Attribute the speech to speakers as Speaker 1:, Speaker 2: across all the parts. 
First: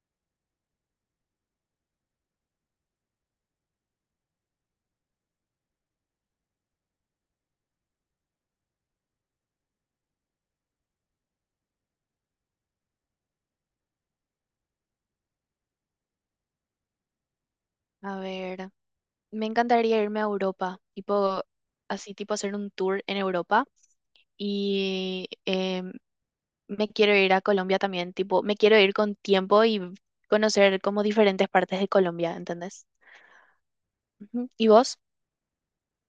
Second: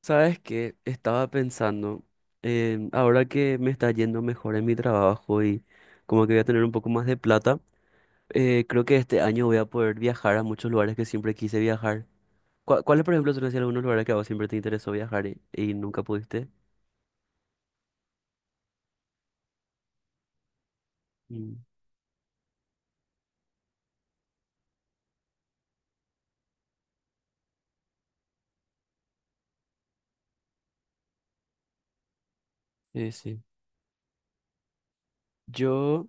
Speaker 1: Sabes que estaba pensando, ahora que me está yendo mejor en mi trabajo y como que voy a tener un poco más de plata, creo que este año voy a poder viajar a muchos lugares que siempre quise viajar. ¿Cuáles, por ejemplo, son así algunos lugares que a vos siempre te interesó viajar y nunca pudiste?
Speaker 2: A ver, me encantaría irme a Europa, tipo,
Speaker 1: Mm,
Speaker 2: así tipo hacer un tour en Europa y me quiero ir a Colombia también, tipo, me quiero ir con tiempo y conocer como diferentes partes de Colombia, ¿entendés?
Speaker 1: sí, sí.
Speaker 2: Ujú. ¿Y vos?
Speaker 1: Yo,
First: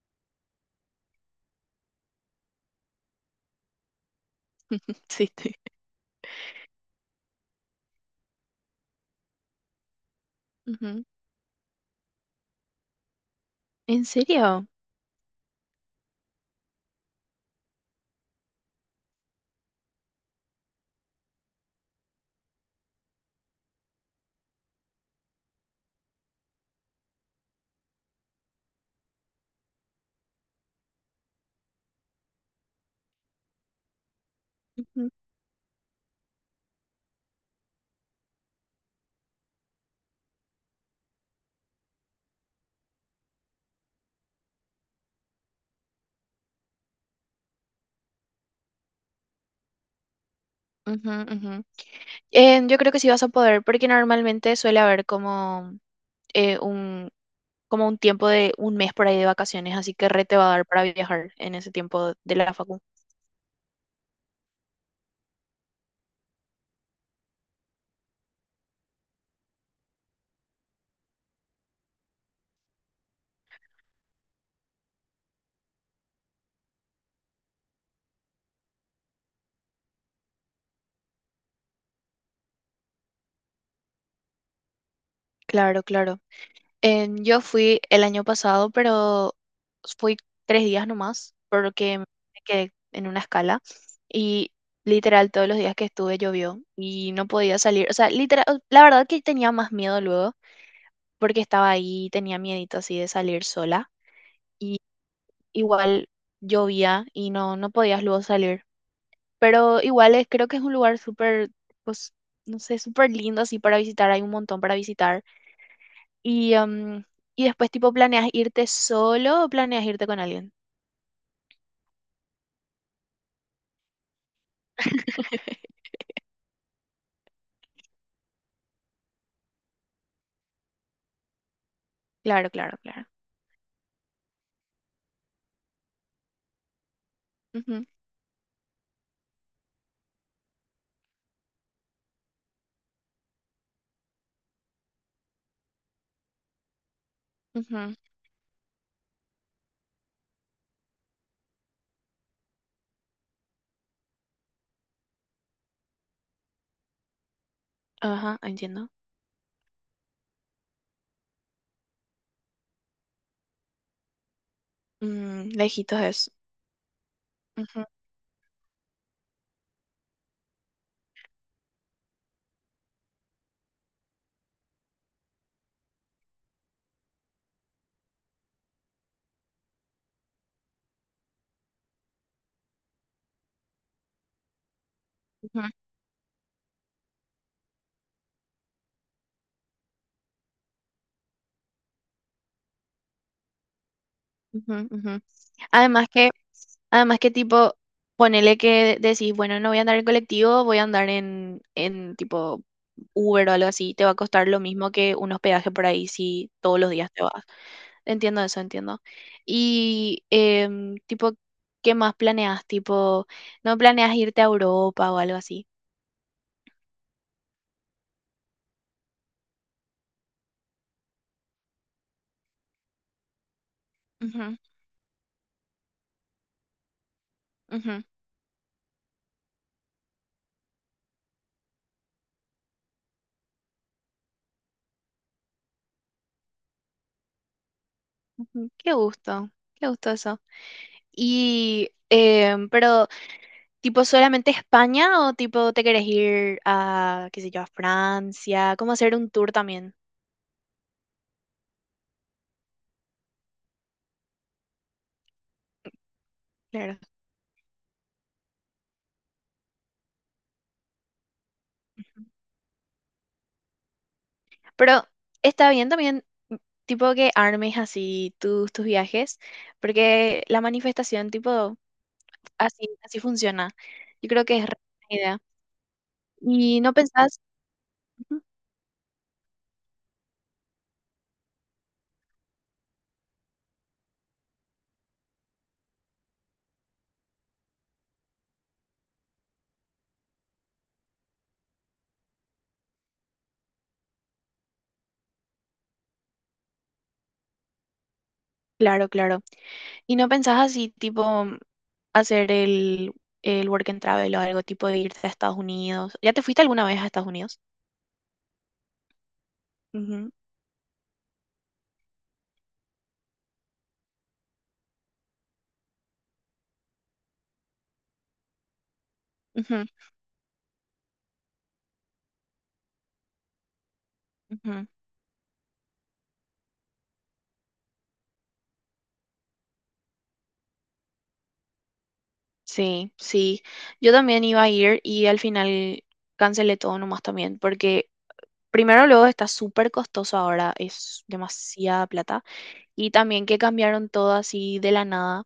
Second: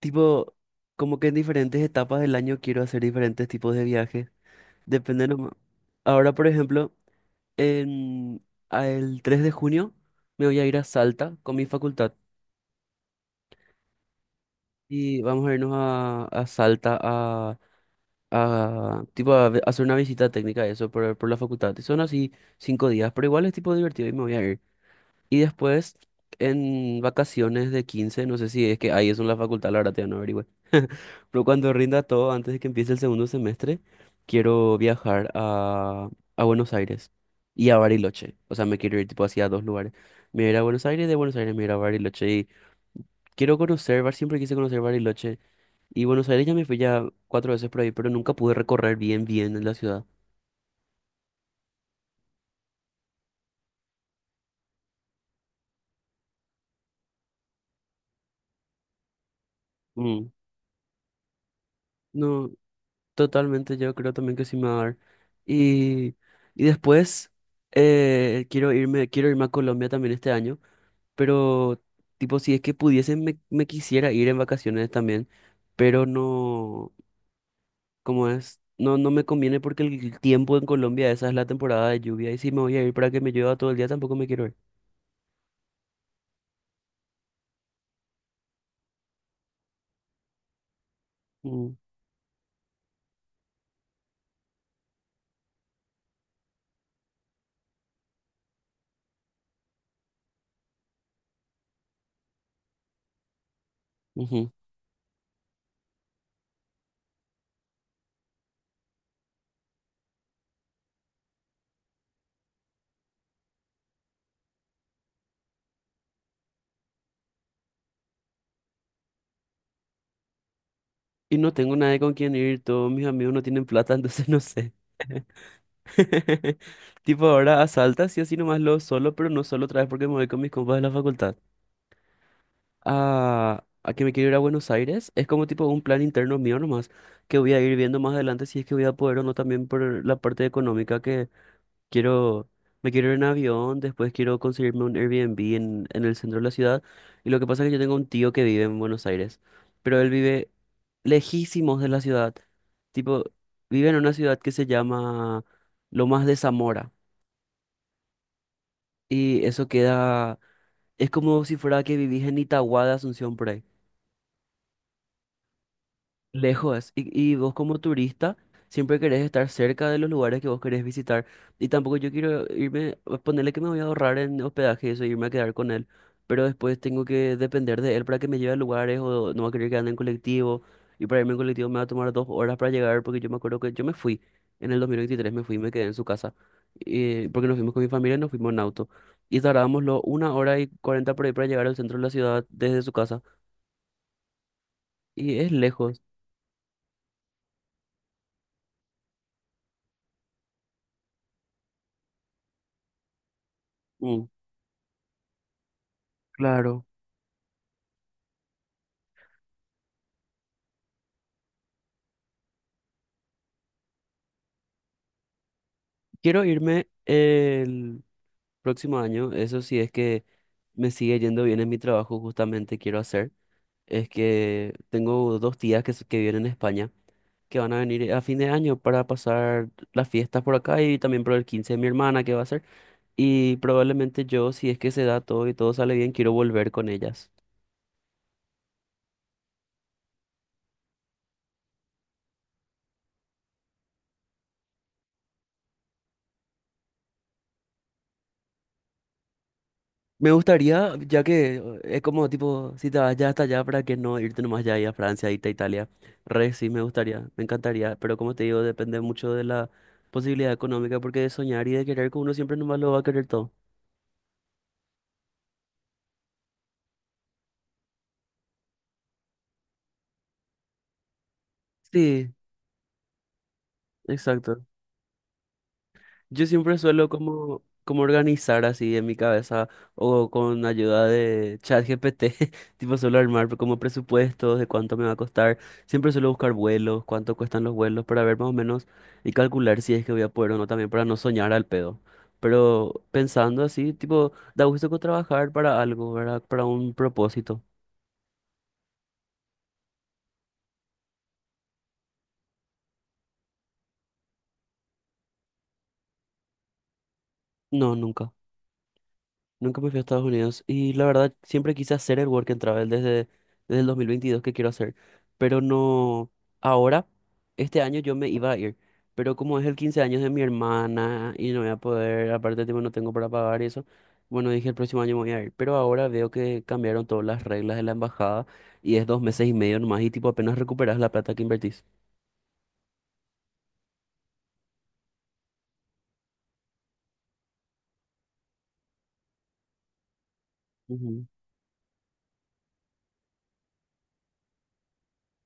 Speaker 1: tipo, como que en diferentes etapas del año quiero hacer diferentes tipos de viajes. Depende
Speaker 2: Sí,
Speaker 1: nomás.
Speaker 2: sí.
Speaker 1: Ahora, por ejemplo, en, el 3 de junio me voy a ir a
Speaker 2: Ujú.
Speaker 1: Salta con mi facultad.
Speaker 2: ¿En serio?
Speaker 1: Y vamos a irnos a Salta a tipo hacer una visita técnica, eso, por la facultad. Y son así 5 días, pero igual es tipo divertido y me voy a ir. Y después, en vacaciones de 15 no sé si es que ahí es en la facultad, la verdad, ya no averigüé. Pero cuando rinda todo, antes de que empiece el segundo semestre, quiero
Speaker 2: Ujú,
Speaker 1: viajar a Buenos Aires y a Bariloche. O sea, me quiero ir tipo hacia dos lugares. Me iré a Buenos Aires, de Buenos Aires me iré a Bariloche. Y quiero conocer, siempre quise conocer Bariloche. Y Buenos Aires ya me fui ya cuatro veces por ahí, pero nunca pude recorrer bien, bien en la ciudad.
Speaker 2: ujú, ujú. Yo creo que sí vas a poder, porque normalmente suele haber como un como un tiempo de un mes por ahí de vacaciones, así que re
Speaker 1: Mm.
Speaker 2: te va a dar para viajar en ese tiempo de
Speaker 1: No,
Speaker 2: la facu.
Speaker 1: totalmente, yo creo también que sí me va a dar. Y, y después quiero irme a Colombia también este año, pero tipo, si es que pudiesen me quisiera ir en vacaciones también, pero no, ¿como es? No, no me conviene porque el tiempo en Colombia, esa es la temporada de lluvia, y si me voy a ir para que me llueva todo el día, tampoco me quiero ir.
Speaker 2: Claro, claro. En- yo fui el año pasado, pero fui tres días nomás,
Speaker 1: Mm.
Speaker 2: porque me quedé en una escala y literal todos los días que estuve llovió y no podía salir. O sea, literal, la verdad que tenía más miedo luego, porque estaba ahí, tenía miedito así de salir sola
Speaker 1: Ujú.
Speaker 2: y igual llovía y no, no podías luego salir. Pero igual es, creo que es un lugar súper, pues, no sé, súper lindo así para visitar, hay un montón para visitar y, y después, tipo, ¿planeas irte solo o planeas irte con alguien?
Speaker 1: Y no tengo nadie con quien ir, todos mis amigos no tienen plata, entonces no sé. Tipo, ahora asaltas y así nomás lo solo, pero no solo otra vez porque me voy con mis compas de la facultad.
Speaker 2: Claro, claro, claro.
Speaker 1: A, que me quiero ir a Buenos Aires, es como tipo un plan interno mío nomás, que voy a ir
Speaker 2: Ujú,
Speaker 1: viendo más adelante si es que voy a poder o no también por la parte económica que. Quiero, me quiero ir en avión, después quiero conseguirme un Airbnb en el centro de la ciudad. Y lo que pasa es que yo tengo
Speaker 2: ujú.
Speaker 1: un tío que vive en Buenos Aires, pero él vive lejísimos de la ciudad. Tipo, vive en una ciudad que se llama Lomas de Zamora.
Speaker 2: Ajá, entiendo.
Speaker 1: Y eso queda, es como si fuera que vivís en Itagua de Asunción por ahí.
Speaker 2: Mm, lejitos es.
Speaker 1: Lejos, y vos como
Speaker 2: Ujú,
Speaker 1: turista siempre querés estar cerca de los lugares que vos querés visitar. Y tampoco yo quiero irme, ponerle que me voy a ahorrar en hospedaje y eso, irme a quedar con él. Pero después tengo que depender de él para que me lleve a lugares o no va a querer que ande en colectivo. Y para irme en colectivo me va a tomar 2 horas para llegar porque yo me acuerdo que yo me fui en el 2023 me fui y me quedé en su casa. Porque nos fuimos con mi familia y nos fuimos en auto. Y tardábamos una hora y cuarenta por ahí para llegar al centro de la ciudad desde su casa.
Speaker 2: ujú, ujú, ujú.
Speaker 1: Y es lejos.
Speaker 2: Además que, además que tipo, ponele que decís, bueno, no voy a andar en colectivo, voy a andar en tipo Uber o algo así, te va a
Speaker 1: Mm,
Speaker 2: costar lo mismo que un hospedaje por ahí si todos
Speaker 1: claro.
Speaker 2: los días te vas. Entiendo eso, entiendo. Y tipo, ¿qué más planeas? Tipo, ¿no planeas irte a Europa o algo así?
Speaker 1: Quiero irme el próximo año, eso sí es que me sigue yendo bien en mi trabajo, justamente quiero hacer, es
Speaker 2: Ujú,
Speaker 1: que tengo dos tías que viven en España, que van a
Speaker 2: ujú,
Speaker 1: venir a fin de año para pasar las fiestas por acá y también por el 15 de mi hermana que va a ser, y probablemente yo, si es que se da todo y todo sale bien, quiero volver con ellas.
Speaker 2: ujú. Qué gusto eso. Y, pero, tipo, ¿solamente España o tipo te querés ir a, qué sé yo, a Francia? ¿Cómo hacer un tour también?
Speaker 1: Me gustaría, ya que es como tipo, si te vas ya hasta allá, ¿para que no irte nomás ya ahí a Francia, irte a Italia? Re, sí, me
Speaker 2: Claro.
Speaker 1: gustaría, me encantaría, pero como te digo, depende mucho de la posibilidad económica, porque de soñar y de querer que uno siempre nomás lo va a querer todo.
Speaker 2: Pero está bien también, mm, tipo, que armes así tus, tus viajes, porque la manifestación, tipo...
Speaker 1: Sí,
Speaker 2: Así, así funciona. Yo creo que
Speaker 1: exacto.
Speaker 2: es re buena idea.
Speaker 1: Yo siempre
Speaker 2: Y no
Speaker 1: suelo
Speaker 2: pensás,
Speaker 1: como
Speaker 2: ujú,
Speaker 1: organizar así en mi cabeza o con ayuda de ChatGPT, tipo suelo armar como presupuestos de cuánto me va a costar. Siempre suelo buscar vuelos, cuánto cuestan los vuelos para ver más o menos y calcular si es que voy a poder o no también para no soñar al pedo. Pero pensando así, tipo, da gusto trabajar para algo, ¿verdad? Para un propósito.
Speaker 2: claro, claro. Y no pensás así, tipo, mm, hacer el work and travel o algo tipo de irte a Estados Unidos. ¿Ya te fuiste alguna vez a Estados Unidos?
Speaker 1: No, nunca. Nunca me fui a Estados
Speaker 2: Ujú.
Speaker 1: Unidos y la verdad siempre quise hacer el Work and Travel desde el 2022 que quiero hacer, pero no ahora, este año yo me iba a ir, pero como es el
Speaker 2: Ujú,
Speaker 1: 15 años de mi hermana y no voy a poder, aparte tipo no tengo para pagar y eso, bueno dije el
Speaker 2: ujú.
Speaker 1: próximo año me voy a ir, pero ahora veo que cambiaron todas las reglas de la embajada y es 2 meses y medio nomás y tipo apenas recuperas la plata que invertís.
Speaker 2: Sí, sí. Yo también iba a ir y al final cancelé todo nomás también, porque primero luego está súper costoso ahora, es
Speaker 1: Ujú,
Speaker 2: demasiada plata. Y también que cambiaron todo así de la nada.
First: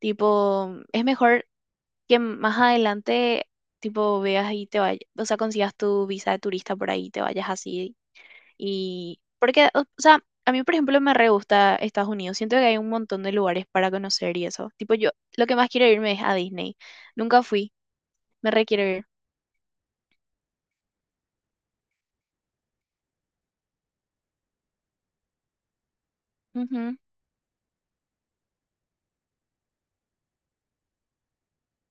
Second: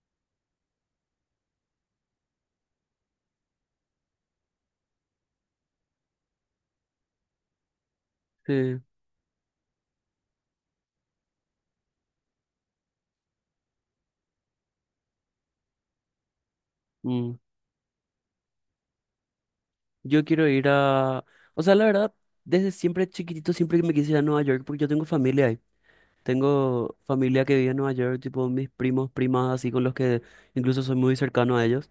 Speaker 2: Tipo, es mejor que más adelante, tipo, veas y te vayas, o sea, consigas tu visa de turista por ahí, y te vayas así.
Speaker 1: sí,
Speaker 2: Y porque, o sea, a mí, por ejemplo, me re gusta Estados Unidos. Siento que hay un montón de lugares para conocer y eso. Tipo, yo lo que más quiero irme es a Disney.
Speaker 1: mm.
Speaker 2: Nunca fui, me re quiero ir.
Speaker 1: Yo quiero ir a. O sea, la verdad, desde siempre chiquitito siempre que me quise ir a Nueva York porque yo tengo familia ahí. Tengo
Speaker 2: Ujú,
Speaker 1: familia que vive en Nueva York, tipo mis primos, primas, así con los que incluso soy muy cercano a ellos.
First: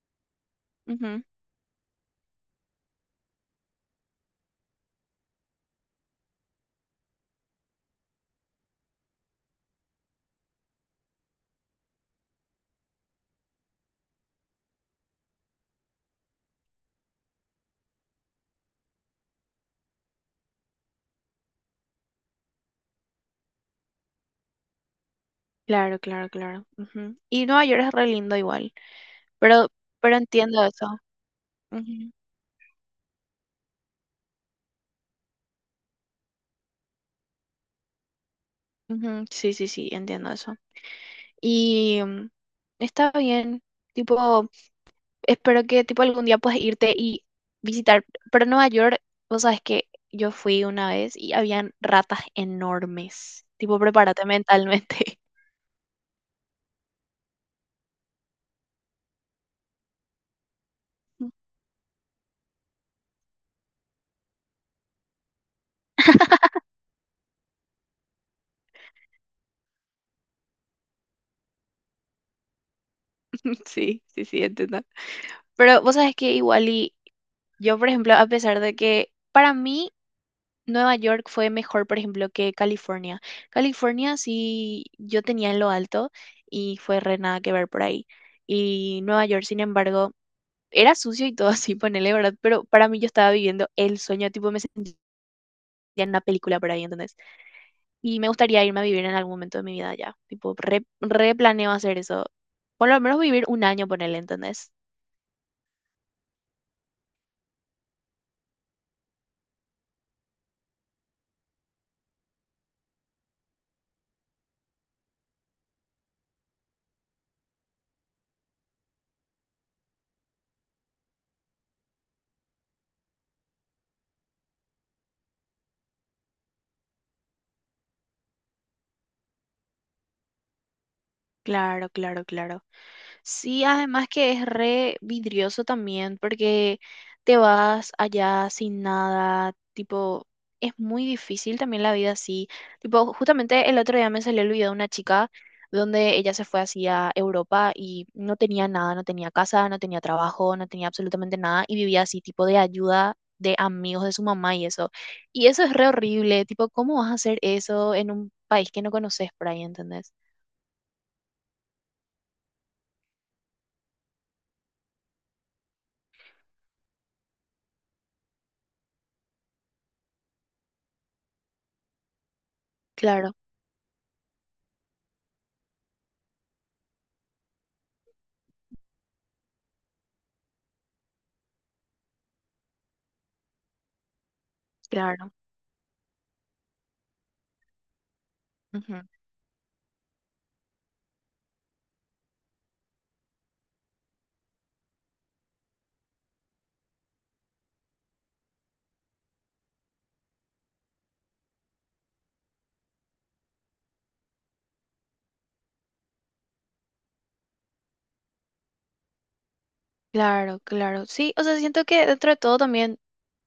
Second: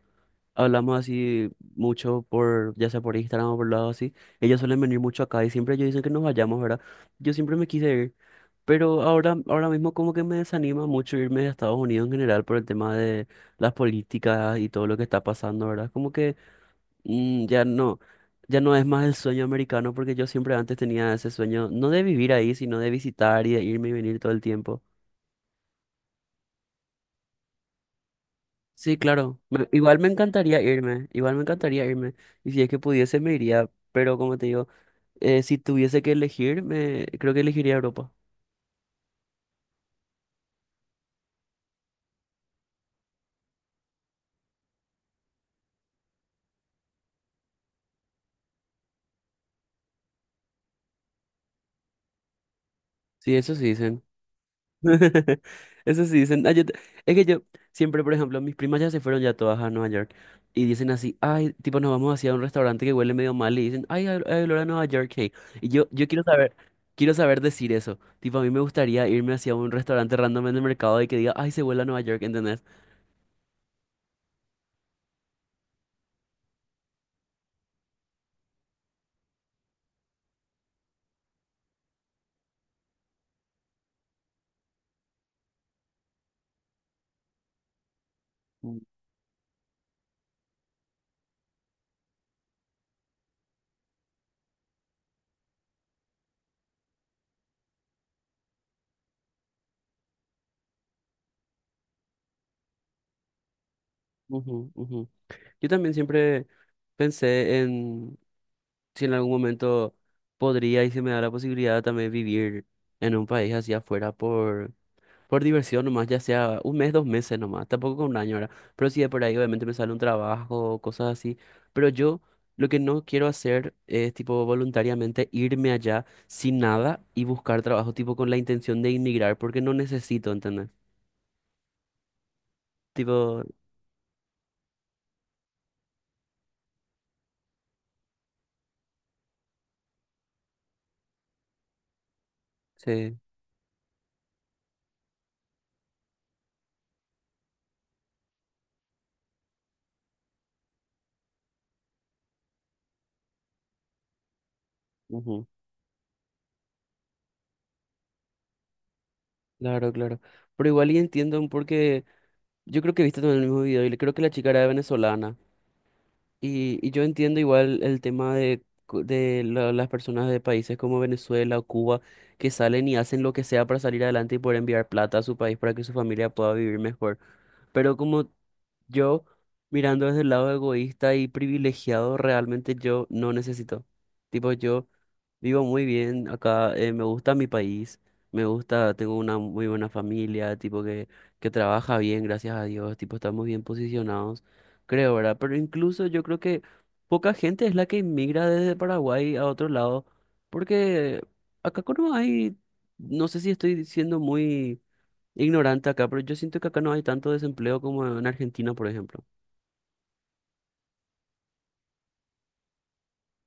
Speaker 1: Hablamos
Speaker 2: ujú.
Speaker 1: así mucho por, ya sea por Instagram o por lado así. Ellos suelen venir mucho acá y siempre ellos dicen que nos vayamos, ¿verdad? Yo siempre me quise ir, pero ahora mismo como que me desanima mucho irme a Estados Unidos en general por el tema de las políticas y todo lo que está pasando, ¿verdad? Como que ya no. Ya no es más el sueño americano porque yo siempre antes tenía ese sueño, no de vivir ahí, sino de visitar y de irme y venir todo el tiempo.
Speaker 2: Claro, claro, claro. Ujú. Y Nueva York es re lindo igual,
Speaker 1: Sí, claro.
Speaker 2: pero,
Speaker 1: Igual me
Speaker 2: pero
Speaker 1: encantaría
Speaker 2: entiendo eso.
Speaker 1: irme, igual me encantaría irme. Y si es que pudiese, me iría. Pero como te digo, si tuviese que elegir, creo que elegiría Europa.
Speaker 2: Ujú, ujú, sí, sí, sí, entiendo eso. Y mm, está bien, tipo... espero que tipo algún día puedas irte y visitar. Pero Nueva York, vos sabes que yo fui una vez y habían ratas
Speaker 1: Sí,
Speaker 2: enormes.
Speaker 1: eso sí
Speaker 2: Tipo,
Speaker 1: dicen.
Speaker 2: prepárate mentalmente.
Speaker 1: Eso sí dicen. Ah, es que yo siempre, por ejemplo, mis primas ya se fueron ya todas a Nueva York. Y dicen así, ay, tipo, nos vamos hacia un restaurante que huele medio mal. Y dicen, ay, hay olor a Nueva York, hey. Y yo quiero saber decir eso. Tipo, a mí me gustaría irme hacia un restaurante random en el mercado y que diga, ay, se huele a Nueva York, ¿entendés?
Speaker 2: Sí, sí, sí, entiendo. Pero vos sabes que igual y yo, por ejemplo, a pesar de que para mí Nueva York fue mejor, por ejemplo, que California. California sí yo tenía en lo alto y fue re nada que ver por ahí.
Speaker 1: Mm,
Speaker 2: Y Nueva York, sin embargo, era sucio y todo así, ponele, ¿verdad? Pero para mí yo estaba viviendo el sueño, tipo, me sentía en una película por ahí, ¿entendés? Y me gustaría irme a vivir en algún momento de mi vida ya, tipo, re, replaneo hacer eso. Por lo menos vivir un año, ponele,
Speaker 1: ujú,
Speaker 2: ¿entendés?
Speaker 1: ujú. Yo también siempre pensé en si en algún momento podría y se me da la posibilidad también vivir en un país hacia afuera por diversión nomás, ya sea un mes, 2 meses nomás, tampoco con un año ahora, pero sí de por ahí obviamente me sale un trabajo, cosas así, pero yo lo que no quiero hacer es tipo voluntariamente irme allá sin nada y buscar trabajo tipo con la intención de inmigrar porque no necesito, ¿entendés?
Speaker 2: Claro, claro, claro.
Speaker 1: Tipo,
Speaker 2: Sí, además que es re vidrioso también porque te vas allá sin nada, tipo, es muy difícil también la vida así. Tipo,
Speaker 1: sí,
Speaker 2: justamente el otro día me salió el video de una chica donde ella se fue hacia Europa y no tenía nada, no tenía casa, no tenía trabajo, no tenía absolutamente nada y vivía así, tipo de ayuda de amigos de su mamá y eso.
Speaker 1: ujú,
Speaker 2: Y eso es re horrible, tipo, ¿cómo vas a hacer eso en un país que no conoces por ahí,
Speaker 1: claro,
Speaker 2: ¿entendés?
Speaker 1: claro. Pero igual y entiendo porque yo creo que viste también el mismo video y le creo que la chica era venezolana. Y yo entiendo igual el tema de las personas de países como Venezuela o Cuba que salen y hacen lo
Speaker 2: Claro,
Speaker 1: que sea para salir adelante y poder enviar plata a su país para que su familia pueda vivir mejor. Pero como yo, mirando desde el lado egoísta y privilegiado, realmente yo no necesito. Tipo, yo.
Speaker 2: claro.
Speaker 1: Vivo muy bien acá, me gusta mi país, me gusta,
Speaker 2: Ujú.
Speaker 1: tengo una muy buena familia, tipo que trabaja bien, gracias a Dios, tipo estamos bien posicionados, creo, ¿verdad? Pero incluso yo creo que poca gente es la que inmigra desde Paraguay a otro lado, porque acá no hay, no sé si estoy siendo muy ignorante acá, pero yo siento que acá no hay tanto desempleo como en Argentina, por ejemplo.
Speaker 2: Claro, claro. Sí, o sea, siento que dentro de todo también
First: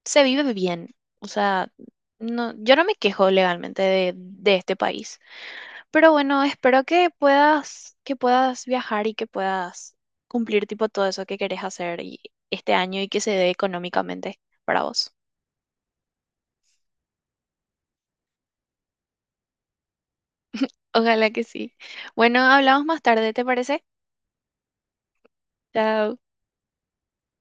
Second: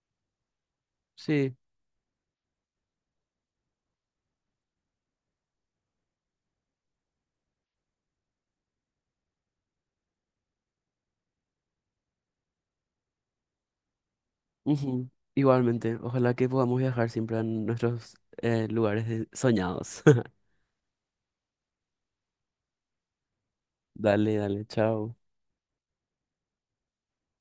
Speaker 2: se vive bien. O
Speaker 1: Sí.
Speaker 2: sea, no, yo no me quejo legalmente de este país. Pero bueno, espero que puedas viajar y que puedas cumplir tipo todo eso que querés hacer y- este año y que se dé económicamente para
Speaker 1: Ujú.
Speaker 2: vos.
Speaker 1: Igualmente, ojalá que podamos viajar siempre a nuestros lugares soñados.
Speaker 2: Ojalá que sí. Bueno, hablamos más tarde, ¿te parece?
Speaker 1: Dale, dale, chao.
Speaker 2: Chao.